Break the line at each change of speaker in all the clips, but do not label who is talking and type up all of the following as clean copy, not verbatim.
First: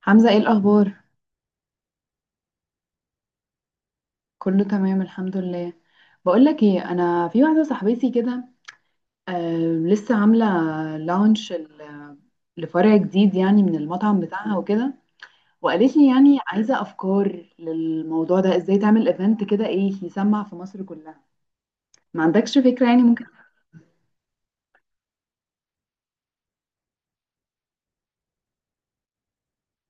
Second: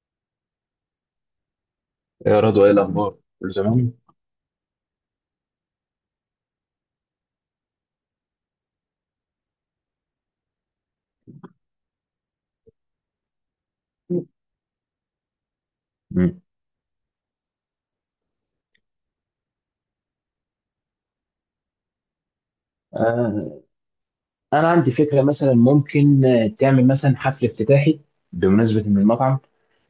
حمزة، ايه الأخبار؟
يا رضوى، ايه الاخبار؟ كل زمان.
كله تمام الحمد لله. بقولك ايه، أنا في واحدة صاحبتي كده، آه، لسه عاملة لانش لفرع جديد يعني من المطعم بتاعها وكده، وقالت لي يعني
مم.
عايزة أفكار للموضوع ده، ازاي تعمل ايفنت كده ايه يسمع في مصر كلها. ما عندكش فكرة يعني ممكن؟
آه، أنا عندي فكرة مثلا، ممكن تعمل مثلا حفل افتتاحي بمناسبة من المطعم.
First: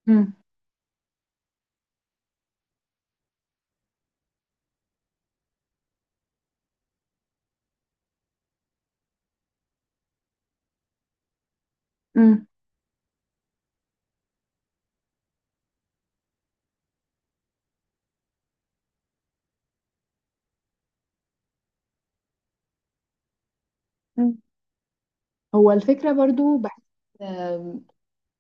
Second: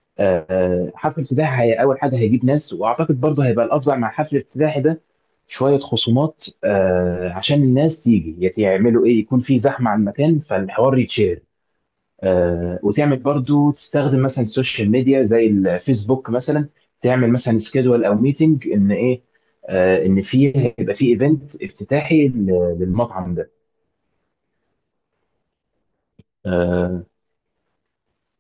مم.
حفل افتتاحي هي أول حاجة هيجيب ناس، وأعتقد برضه هيبقى الأفضل مع حفل الافتتاحي ده شوية خصومات. عشان الناس تيجي يعملوا إيه، يكون في زحمة على المكان فالحوار يتشهر.
مم.
وتعمل برضو تستخدم مثلا السوشيال ميديا زي الفيسبوك مثلا. تعمل مثلا سكيدول او ميتنج ان ايه، ان فيه، هيبقى فيه ايفنت افتتاحي للمطعم ده.
مم. هو الفكرة برضو بحس
آه،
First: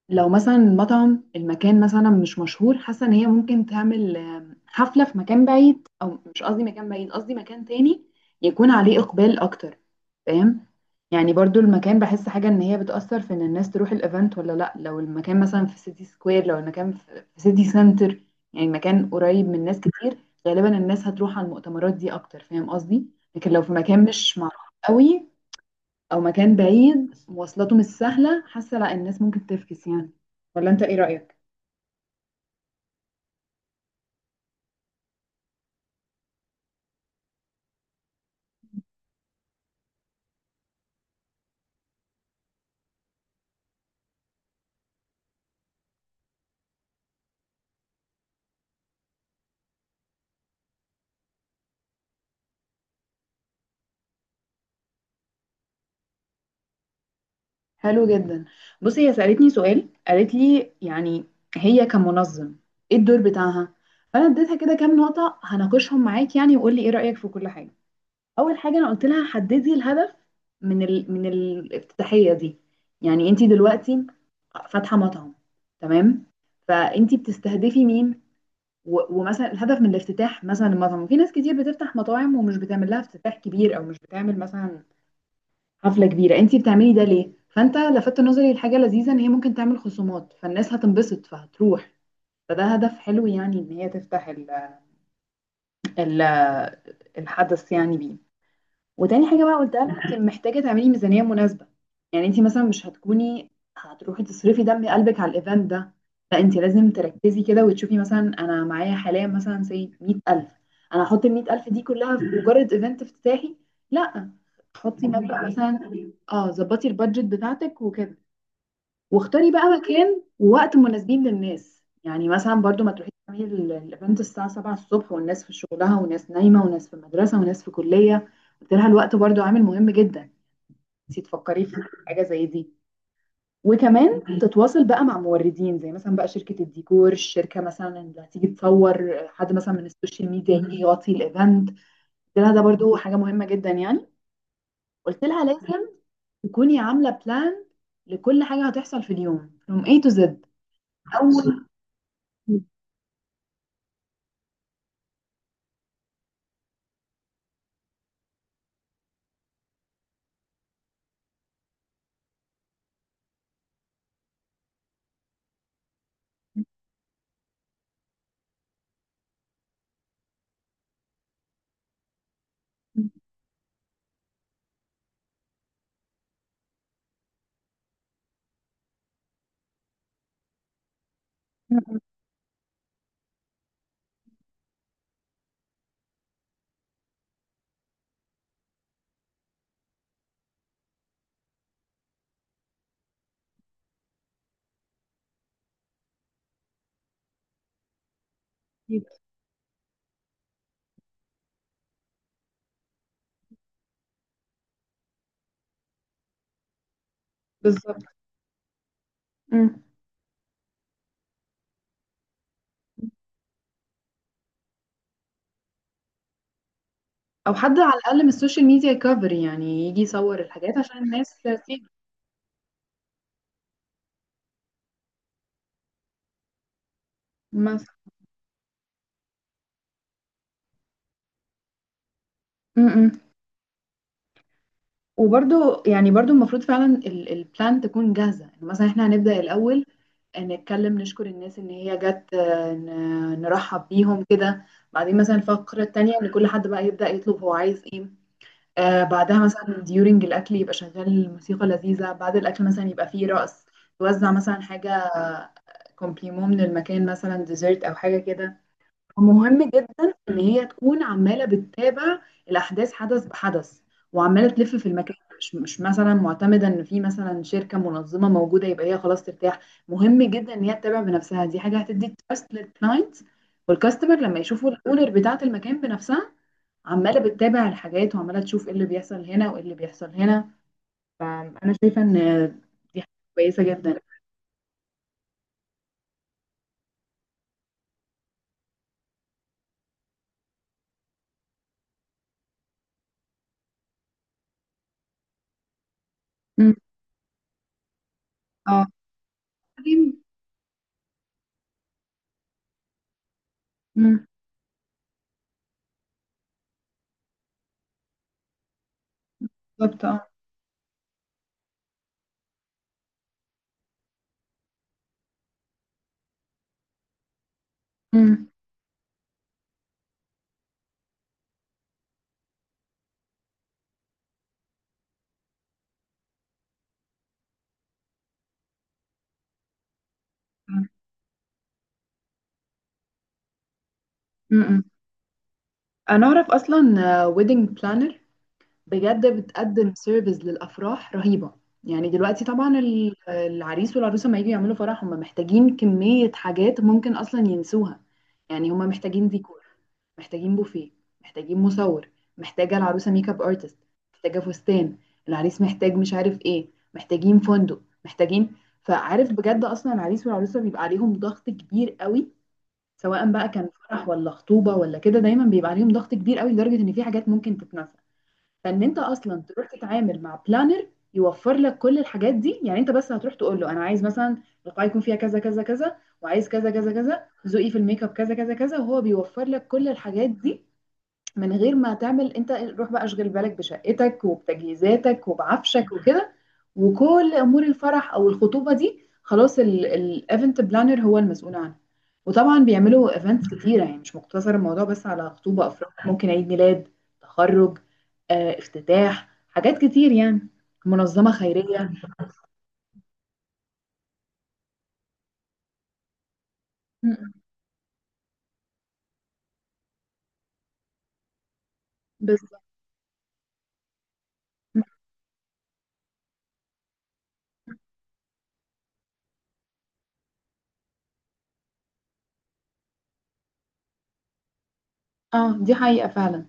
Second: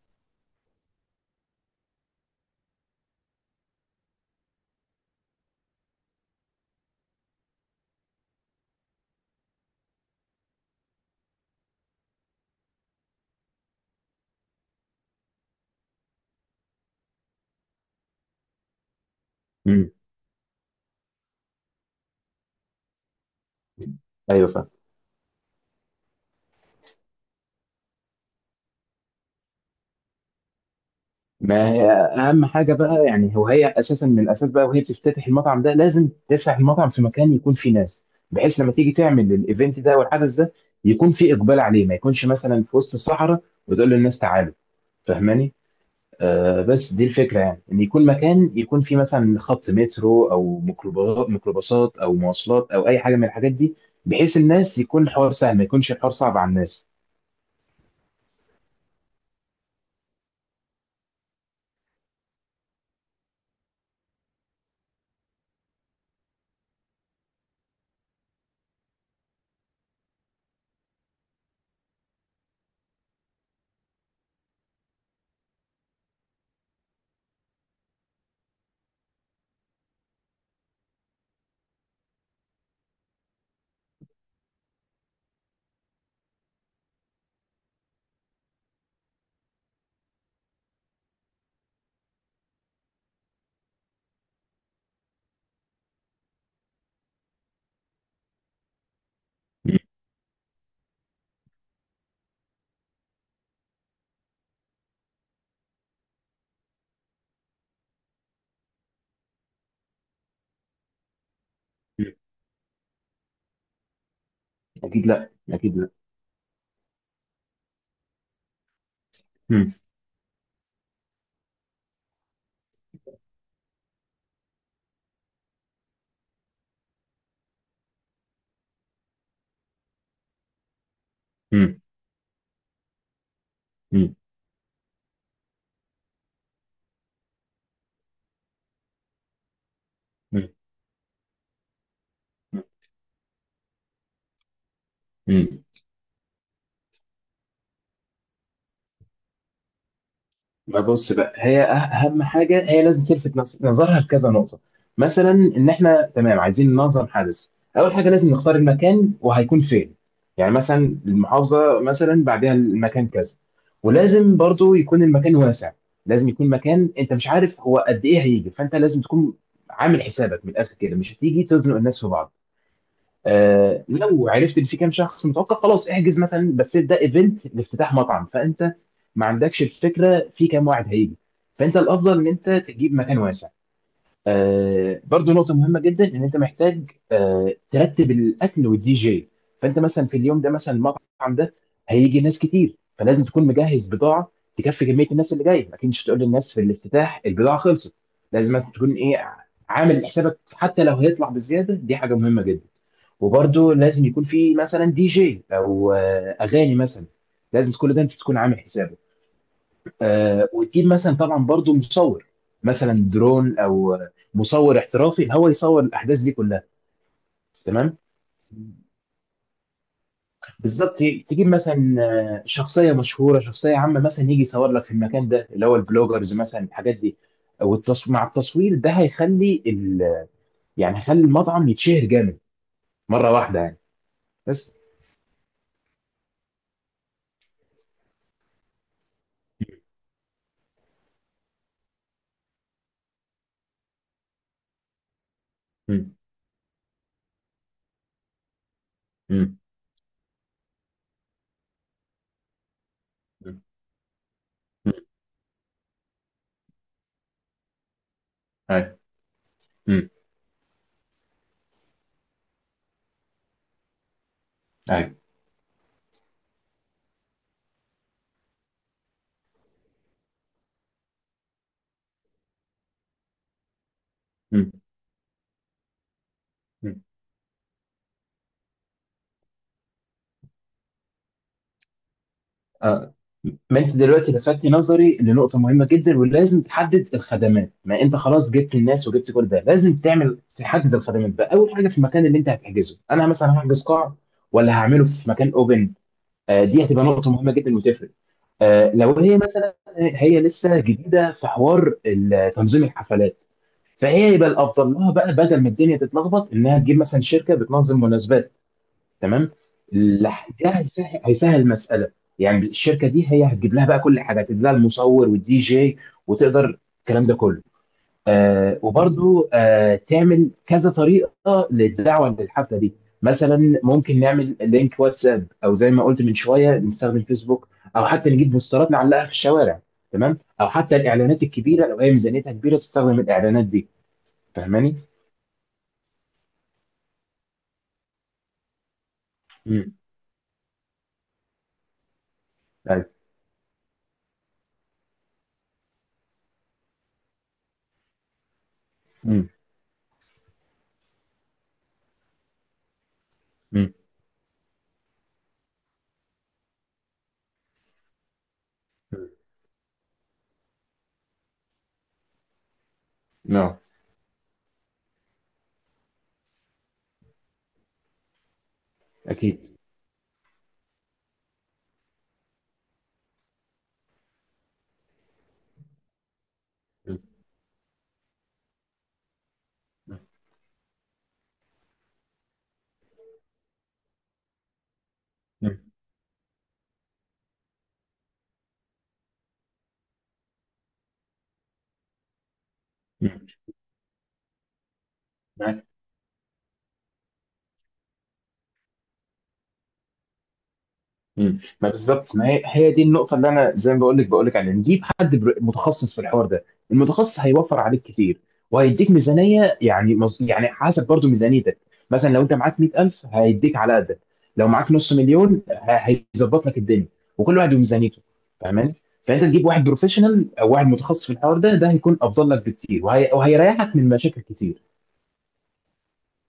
لو مثلا المطعم المكان مثلا مش مشهور، حاسه ان هي ممكن تعمل حفله في مكان بعيد، او مش قصدي مكان بعيد، قصدي مكان تاني يكون عليه اقبال اكتر. فاهم؟ يعني برضو المكان بحس حاجه ان هي بتاثر في ان الناس تروح الايفنت ولا لا. لو المكان مثلا في سيتي سكوير، لو المكان في سيتي سنتر، يعني مكان قريب من ناس
مم،
كتير، غالبا الناس هتروح على المؤتمرات دي اكتر. فاهم قصدي؟ لكن لو في مكان مش
ايوه
معروف
فاهم.
قوي، او مكان بعيد مواصلاته مش سهله، حاسه لا، الناس ممكن تفكس يعني. ولا انت ايه رايك؟
ما هي اهم حاجه بقى، يعني هو هي اساسا من الاساس بقى وهي بتفتتح المطعم ده، لازم تفتح المطعم في مكان يكون فيه ناس، بحيث لما تيجي تعمل الايفنت ده او الحدث ده، يكون فيه اقبال عليه، ما يكونش مثلا في وسط الصحراء وتقول للناس تعالوا. فاهماني؟ بس دي الفكرة، يعني إن يكون مكان يكون فيه مثلا خط مترو أو ميكروباصات أو مواصلات أو أي حاجة من الحاجات دي، بحيث الناس يكون الحوار سهل، ما يكونش الحوار صعب على الناس.
حلو جدا. بصي، هي سالتني سؤال، قالت لي يعني هي كمنظم ايه الدور بتاعها. فانا اديتها كده كام نقطه هناقشهم معاك يعني، وقول لي ايه رايك في كل حاجه. اول حاجه انا قلت لها حددي الهدف من من الافتتاحيه دي. يعني انت دلوقتي فاتحه مطعم، تمام؟ فانت بتستهدفي مين؟ ومثلا الهدف من الافتتاح، مثلا المطعم في ناس كتير بتفتح مطاعم ومش بتعمل لها افتتاح كبير، او مش بتعمل مثلا حفلة كبيرة. انت بتعملي ده ليه؟ فانت لفت نظري لحاجة لذيذة، ان هي ممكن تعمل خصومات فالناس هتنبسط فهتروح. فده هدف حلو يعني، ان هي تفتح ال الحدث يعني بيه. وتاني حاجة بقى
مم.
قلتها لها، انت محتاجة تعملي ميزانية مناسبة. يعني انت مثلا مش هتكوني هتروحي تصرفي دم قلبك على الايفنت ده. لا، انت لازم تركزي كده وتشوفي، مثلا انا معايا حاليا مثلا زي 100,000. انا هحط ال 100,000 دي كلها في مجرد ايفنت افتتاحي؟ لا،
أكيد
حطي
لا،
مبلغ
أكيد
مثلا.
لا.
اه، ظبطي البادجت بتاعتك وكده. واختاري بقى
مم.
مكان ووقت مناسبين للناس، يعني مثلا برضو ما تروحيش تعملي الايفنت الساعة 7 الصبح والناس في شغلها وناس نايمة وناس في المدرسة وناس في كلية. قلت لها الوقت برضو عامل مهم جدا، نسيت تفكري في
مم.
حاجة زي دي.
مم.
وكمان تتواصل بقى مع موردين زي مثلا بقى شركة الديكور، الشركة مثلا اللي هتيجي تصور، حد مثلا من السوشيال
مم.
ميديا يجي يغطي الايفنت. قلت لها ده برضو حاجة مهمة جدا يعني. قلت لها
مم.
لازم تكوني عاملة بلان لكل حاجة هتحصل في اليوم from A to Z.
ما بص بقى، هي
أول.
اهم حاجه هي لازم تلفت نظرها لكذا نقطه، مثلا ان احنا تمام، عايزين ننظم حدث. اول حاجه لازم نختار المكان وهيكون فين، يعني مثلا المحافظه، مثلا بعدها المكان كذا، ولازم برضو يكون المكان واسع. لازم يكون مكان انت مش عارف هو قد ايه هيجي، فانت لازم تكون عامل حسابك من الاخر كده، مش هتيجي تزنق الناس في بعض.
مم.
لو عرفت ان في كام شخص متوقع، خلاص احجز مثلا، بس ده ايفنت لافتتاح مطعم، فانت ما عندكش الفكره في كام واحد هيجي، فانت الافضل ان انت تجيب مكان واسع. برضو نقطه مهمه جدا، ان انت محتاج ترتب الاكل والدي جي. فانت مثلا في اليوم ده، مثلا المطعم ده هيجي ناس كتير، فلازم تكون مجهز بضاعه تكفي كميه الناس اللي جايه، اكيد مش هتقول للناس في الافتتاح البضاعه خلصت. لازم مثلا تكون
أكيد.
ايه، عامل حسابك، حتى لو هيطلع بزياده، دي حاجه مهمه جدا. وبرده لازم يكون في مثلا دي جي او اغاني مثلا، لازم كل ده
بالظبط.
انت تكون عامل حسابه.
مم.
وتجيب مثلا طبعا برضو مصور، مثلا درون او مصور احترافي هو يصور الاحداث دي كلها.
او حد على
تمام،
الاقل من السوشيال ميديا يكفر يعني، يجي يصور الحاجات
بالظبط.
عشان الناس
تجيب
تسيب.
مثلا شخصيه مشهوره، شخصيه عامه، مثلا يجي يصور لك في المكان ده اللي هو البلوجرز مثلا، الحاجات دي.
مثلا.
مع التصوير ده هيخلي يعني هيخلي المطعم يتشهر جامد
مم.
مره واحده يعني. بس.
وبرضو يعني برضو المفروض فعلا البلان تكون جاهزة، يعني مثلا احنا هنبدأ الأول نتكلم، نشكر الناس ان هي جت، نرحب بيهم كده. بعدين مثلا الفقرة التانية
مم.
ان كل حد بقى يبدأ يطلب هو عايز ايه. بعدها
مم.
مثلا ديورنج الأكل يبقى شغال موسيقى لذيذة، بعد الأكل مثلا يبقى فيه
مم.
رقص. توزع مثلا
مم.
حاجة كومبليمون من المكان، مثلا ديزرت أو حاجة كده.
أيوة.
ومهم
مم.
جدا إن هي تكون عمالة بتتابع الأحداث حدث بحدث، وعمالة تلف في المكان،
أيوة.
مش مثلا معتمدة إن في مثلا شركة منظمة موجودة يبقى هي خلاص ترتاح. مهم جدا إن هي تتابع بنفسها، دي حاجة هتدي تراست للكلاينت والكاستمر لما يشوفوا
مم.
الأونر بتاعة المكان بنفسها
مم.
عماله بتتابع الحاجات، وعماله تشوف ايه اللي بيحصل هنا وايه اللي بيحصل هنا. فانا شايفه ان دي حاجه
آه.
كويسه
ما انت
جدا.
دلوقتي لفتت نظري لنقطه مهمه جدا، ولازم تحدد الخدمات. ما انت خلاص جبت الناس وجبت كل ده، لازم تعمل تحدد الخدمات بقى. اول حاجه في المكان اللي انت هتحجزه، انا مثلا هحجز قاعه ولا هعمله في مكان اوبن؟
امم.
دي هتبقى نقطه مهمه جدا وتفرق.
اه.
لو هي مثلا،
بعدين-.
هي لسه جديده في حوار تنظيم الحفلات،
امم.
فهي يبقى الافضل لها بقى بدل ما الدنيا تتلخبط انها تجيب مثلا شركه بتنظم مناسبات. تمام.
بالظبط. اه.
ده هيسهل المساله. يعني الشركه دي هي هتجيب لها بقى كل حاجه، هتجيب لها المصور والدي جي وتقدر الكلام ده كله.
امم.
وبرضو تعمل كذا طريقه للدعوه للحفله دي، مثلا ممكن نعمل لينك واتساب، او زي ما قلت من شويه نستخدم فيسبوك، او حتى نجيب بوسترات نعلقها في الشوارع. تمام. او
امم.
حتى الاعلانات الكبيره، لو هي ميزانيتها كبيره تستخدم الاعلانات دي.
أمم.
فاهماني؟
انا اعرف اصلا ويدنج بلانر بجد بتقدم
امم.
سيرفيس للافراح رهيبه. يعني دلوقتي طبعا
ايوه.
العريس والعروسه لما يجوا يعملوا فرح هم محتاجين كميه حاجات ممكن اصلا ينسوها. يعني هم محتاجين
امم.
ديكور، محتاجين بوفيه، محتاجين مصور، محتاجه العروسه ميك اب ارتست،
امم.
محتاجه فستان، العريس محتاج مش عارف ايه، محتاجين فندق، محتاجين. فعارف بجد اصلا العريس والعروسه بيبقى عليهم ضغط كبير قوي، سواء بقى كان
نعم.
فرح ولا خطوبه ولا كده، دايما بيبقى عليهم ضغط كبير قوي لدرجه ان في حاجات ممكن تتنسى. فان انت اصلا تروح
اكيد.
تتعامل مع بلانر، يوفر لك كل الحاجات دي. يعني انت بس هتروح تقول له انا عايز مثلا القاعه يكون فيها كذا كذا كذا، وعايز كذا كذا كذا، ذوقي في الميك اب كذا كذا كذا، وهو بيوفر لك كل
مم.
الحاجات دي من غير ما تعمل انت. روح بقى اشغل بالك بشقتك وبتجهيزاتك
مم.
وبعفشك وكده، وكل امور الفرح او الخطوبه دي خلاص الايفنت بلانر هو المسؤول عنها. وطبعا بيعملوا
مم.
ايفنتس كتيره، يعني مش مقتصر الموضوع بس على خطوبه
ما
افراح، ممكن عيد ميلاد، تخرج، افتتاح، حاجات كتير يعني، منظمه
مم. ما
خيريه.
بالظبط. ما هي، هي دي النقطة اللي أنا زي ما بقول لك عليها، نجيب حد متخصص في الحوار ده.
م- م.
المتخصص هيوفر عليك كتير، وهيديك ميزانية، يعني يعني حسب برضو ميزانيتك. مثلا لو أنت
بالظبط.
معاك 100,000 هيديك على قدك، لو معاك نص مليون هيظبط لك الدنيا. وكل واحد وميزانيته. فاهماني؟ فأنت تجيب واحد بروفيشنال أو واحد متخصص في الحوار ده، ده هيكون أفضل لك بكتير، وهيريحك من مشاكل كتير.
اه، دي حقيقه فعلا.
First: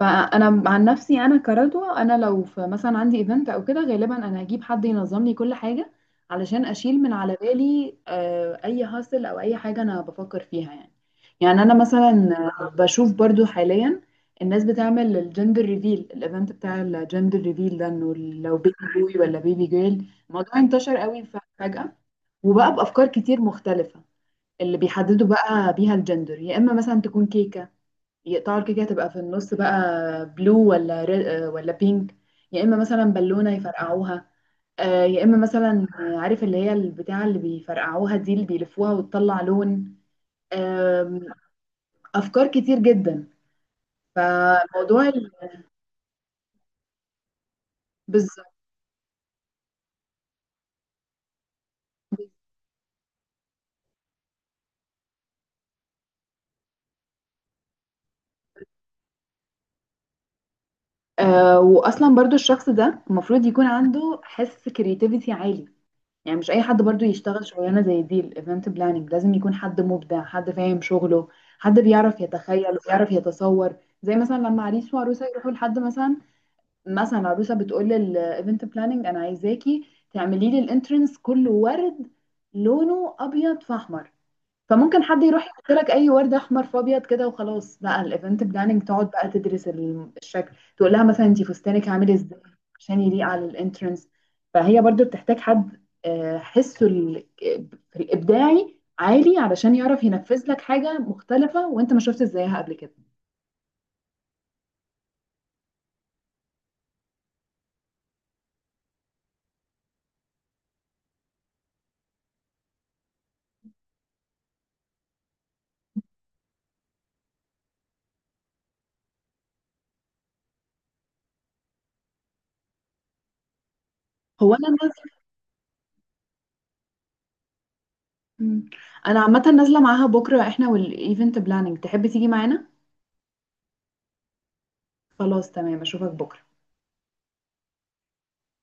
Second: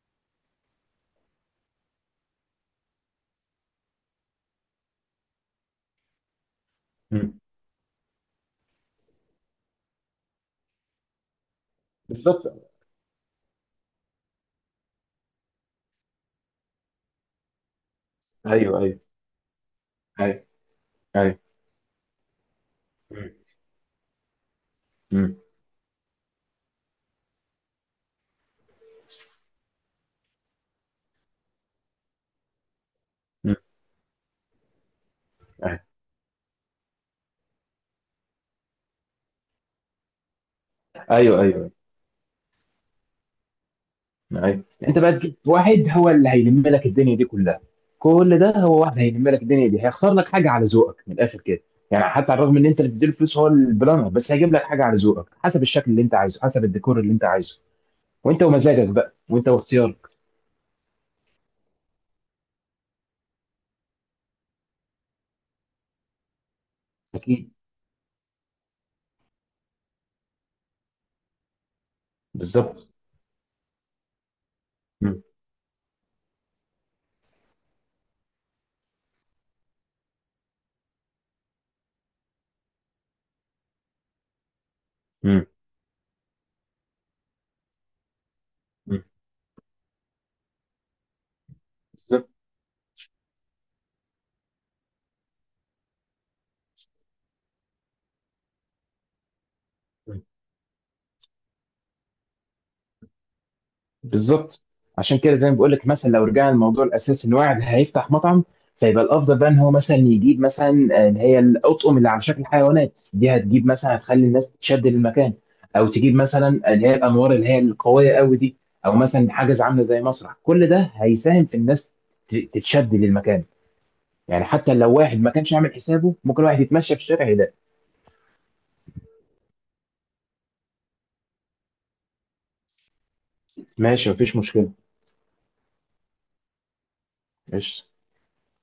فانا عن نفسي انا كردوة، انا لو في مثلا عندي ايفنت او كده، غالبا انا هجيب حد ينظم لي كل حاجه، علشان اشيل من على
مم.
بالي اي هاسل او اي حاجه انا بفكر فيها يعني. يعني انا مثلا
بالظبط.
بشوف برضو حاليا الناس بتعمل الجندر ريفيل، الايفنت بتاع الجندر ريفيل ده، انه لو بيبي
أيوه، أيوه،
بوي ولا بيبي جيل.
أيوه،
الموضوع انتشر قوي
أيوه.
فجأة، وبقى بافكار
مم.
كتير مختلفه اللي بيحددوا بقى بيها الجندر. يا اما مثلا تكون كيكه، يقطعوا الكيكة تبقى في النص بقى بلو ولا ري... آه، ولا بينك. يا إما مثلا بالونة
مم.
يفرقعوها. يا إما
مم.
مثلا عارف اللي هي البتاعة اللي بيفرقعوها دي، اللي بيلفوها وتطلع لون. آم،
ايوه، ايوه،
أفكار كتير جدا.
ايوه. انت
فموضوع
بقى تجيب واحد هو اللي هيلم لك الدنيا دي كلها. كل
بالظبط.
ده، هو واحد هيلم لك الدنيا دي، هيخسر لك حاجه على ذوقك من الاخر كده. يعني حتى على الرغم ان انت اللي بتديله فلوس، هو البلانر بس هيجيب لك حاجه على ذوقك، حسب الشكل اللي انت عايزه، حسب الديكور اللي انت عايزه. وانت ومزاجك بقى، وانت واختيارك.
وأصلا برضو الشخص ده المفروض يكون عنده حس كرياتيفيتي عالي، يعني مش اي حد برضو يشتغل
اكيد،
شغلانه زي دي. الايفنت بلاننج لازم يكون حد مبدع، حد فاهم شغله، حد بيعرف يتخيل
بالظبط.
وبيعرف يتصور. زي مثلا لما عريس
مم.
وعروسه يروحوا لحد مثلا، مثلا عروسه بتقول للايفنت بلاننج انا عايزاكي تعملي لي الانترنس كله ورد، لونه ابيض فاحمر. فممكن حد
مم.
يروح يحط لك اي ورد احمر في ابيض كده وخلاص، بقى الايفنت بلاننج
مم.
تقعد بقى تدرس الشكل، تقول لها مثلا انت فستانك عامل
بالظبط،
ازاي عشان يليق على الانترنس. فهي برضو بتحتاج حد حسه في الابداعي عالي، علشان يعرف ينفذ لك حاجه مختلفه وانت ما شفتش زيها قبل كده.
بالظبط. عشان كده زي ما بقول لك، مثلا لو رجعنا للموضوع الاساسي ان واحد هيفتح مطعم، فيبقى الافضل بقى ان هو مثلا يجيب مثلا اللي هي الاطقم اللي على شكل حيوانات دي، هتجيب مثلا هتخلي الناس تشد للمكان. او تجيب مثلا اللي هي الانوار اللي هي القويه قوي دي، او مثلا حاجز عامله زي مسرح. كل ده هيساهم في الناس تتشد للمكان. يعني
هو انا
حتى لو
نازله.
واحد ما كانش عامل حسابه، ممكن واحد يتمشى في الشارع يلاقي.
مم. انا عامه نازله معاها بكره، احنا والايفنت بلاننج. تحب تيجي معانا؟
ماشي، مفيش مشكله.
خلاص تمام، اشوفك بكره.
قشطه.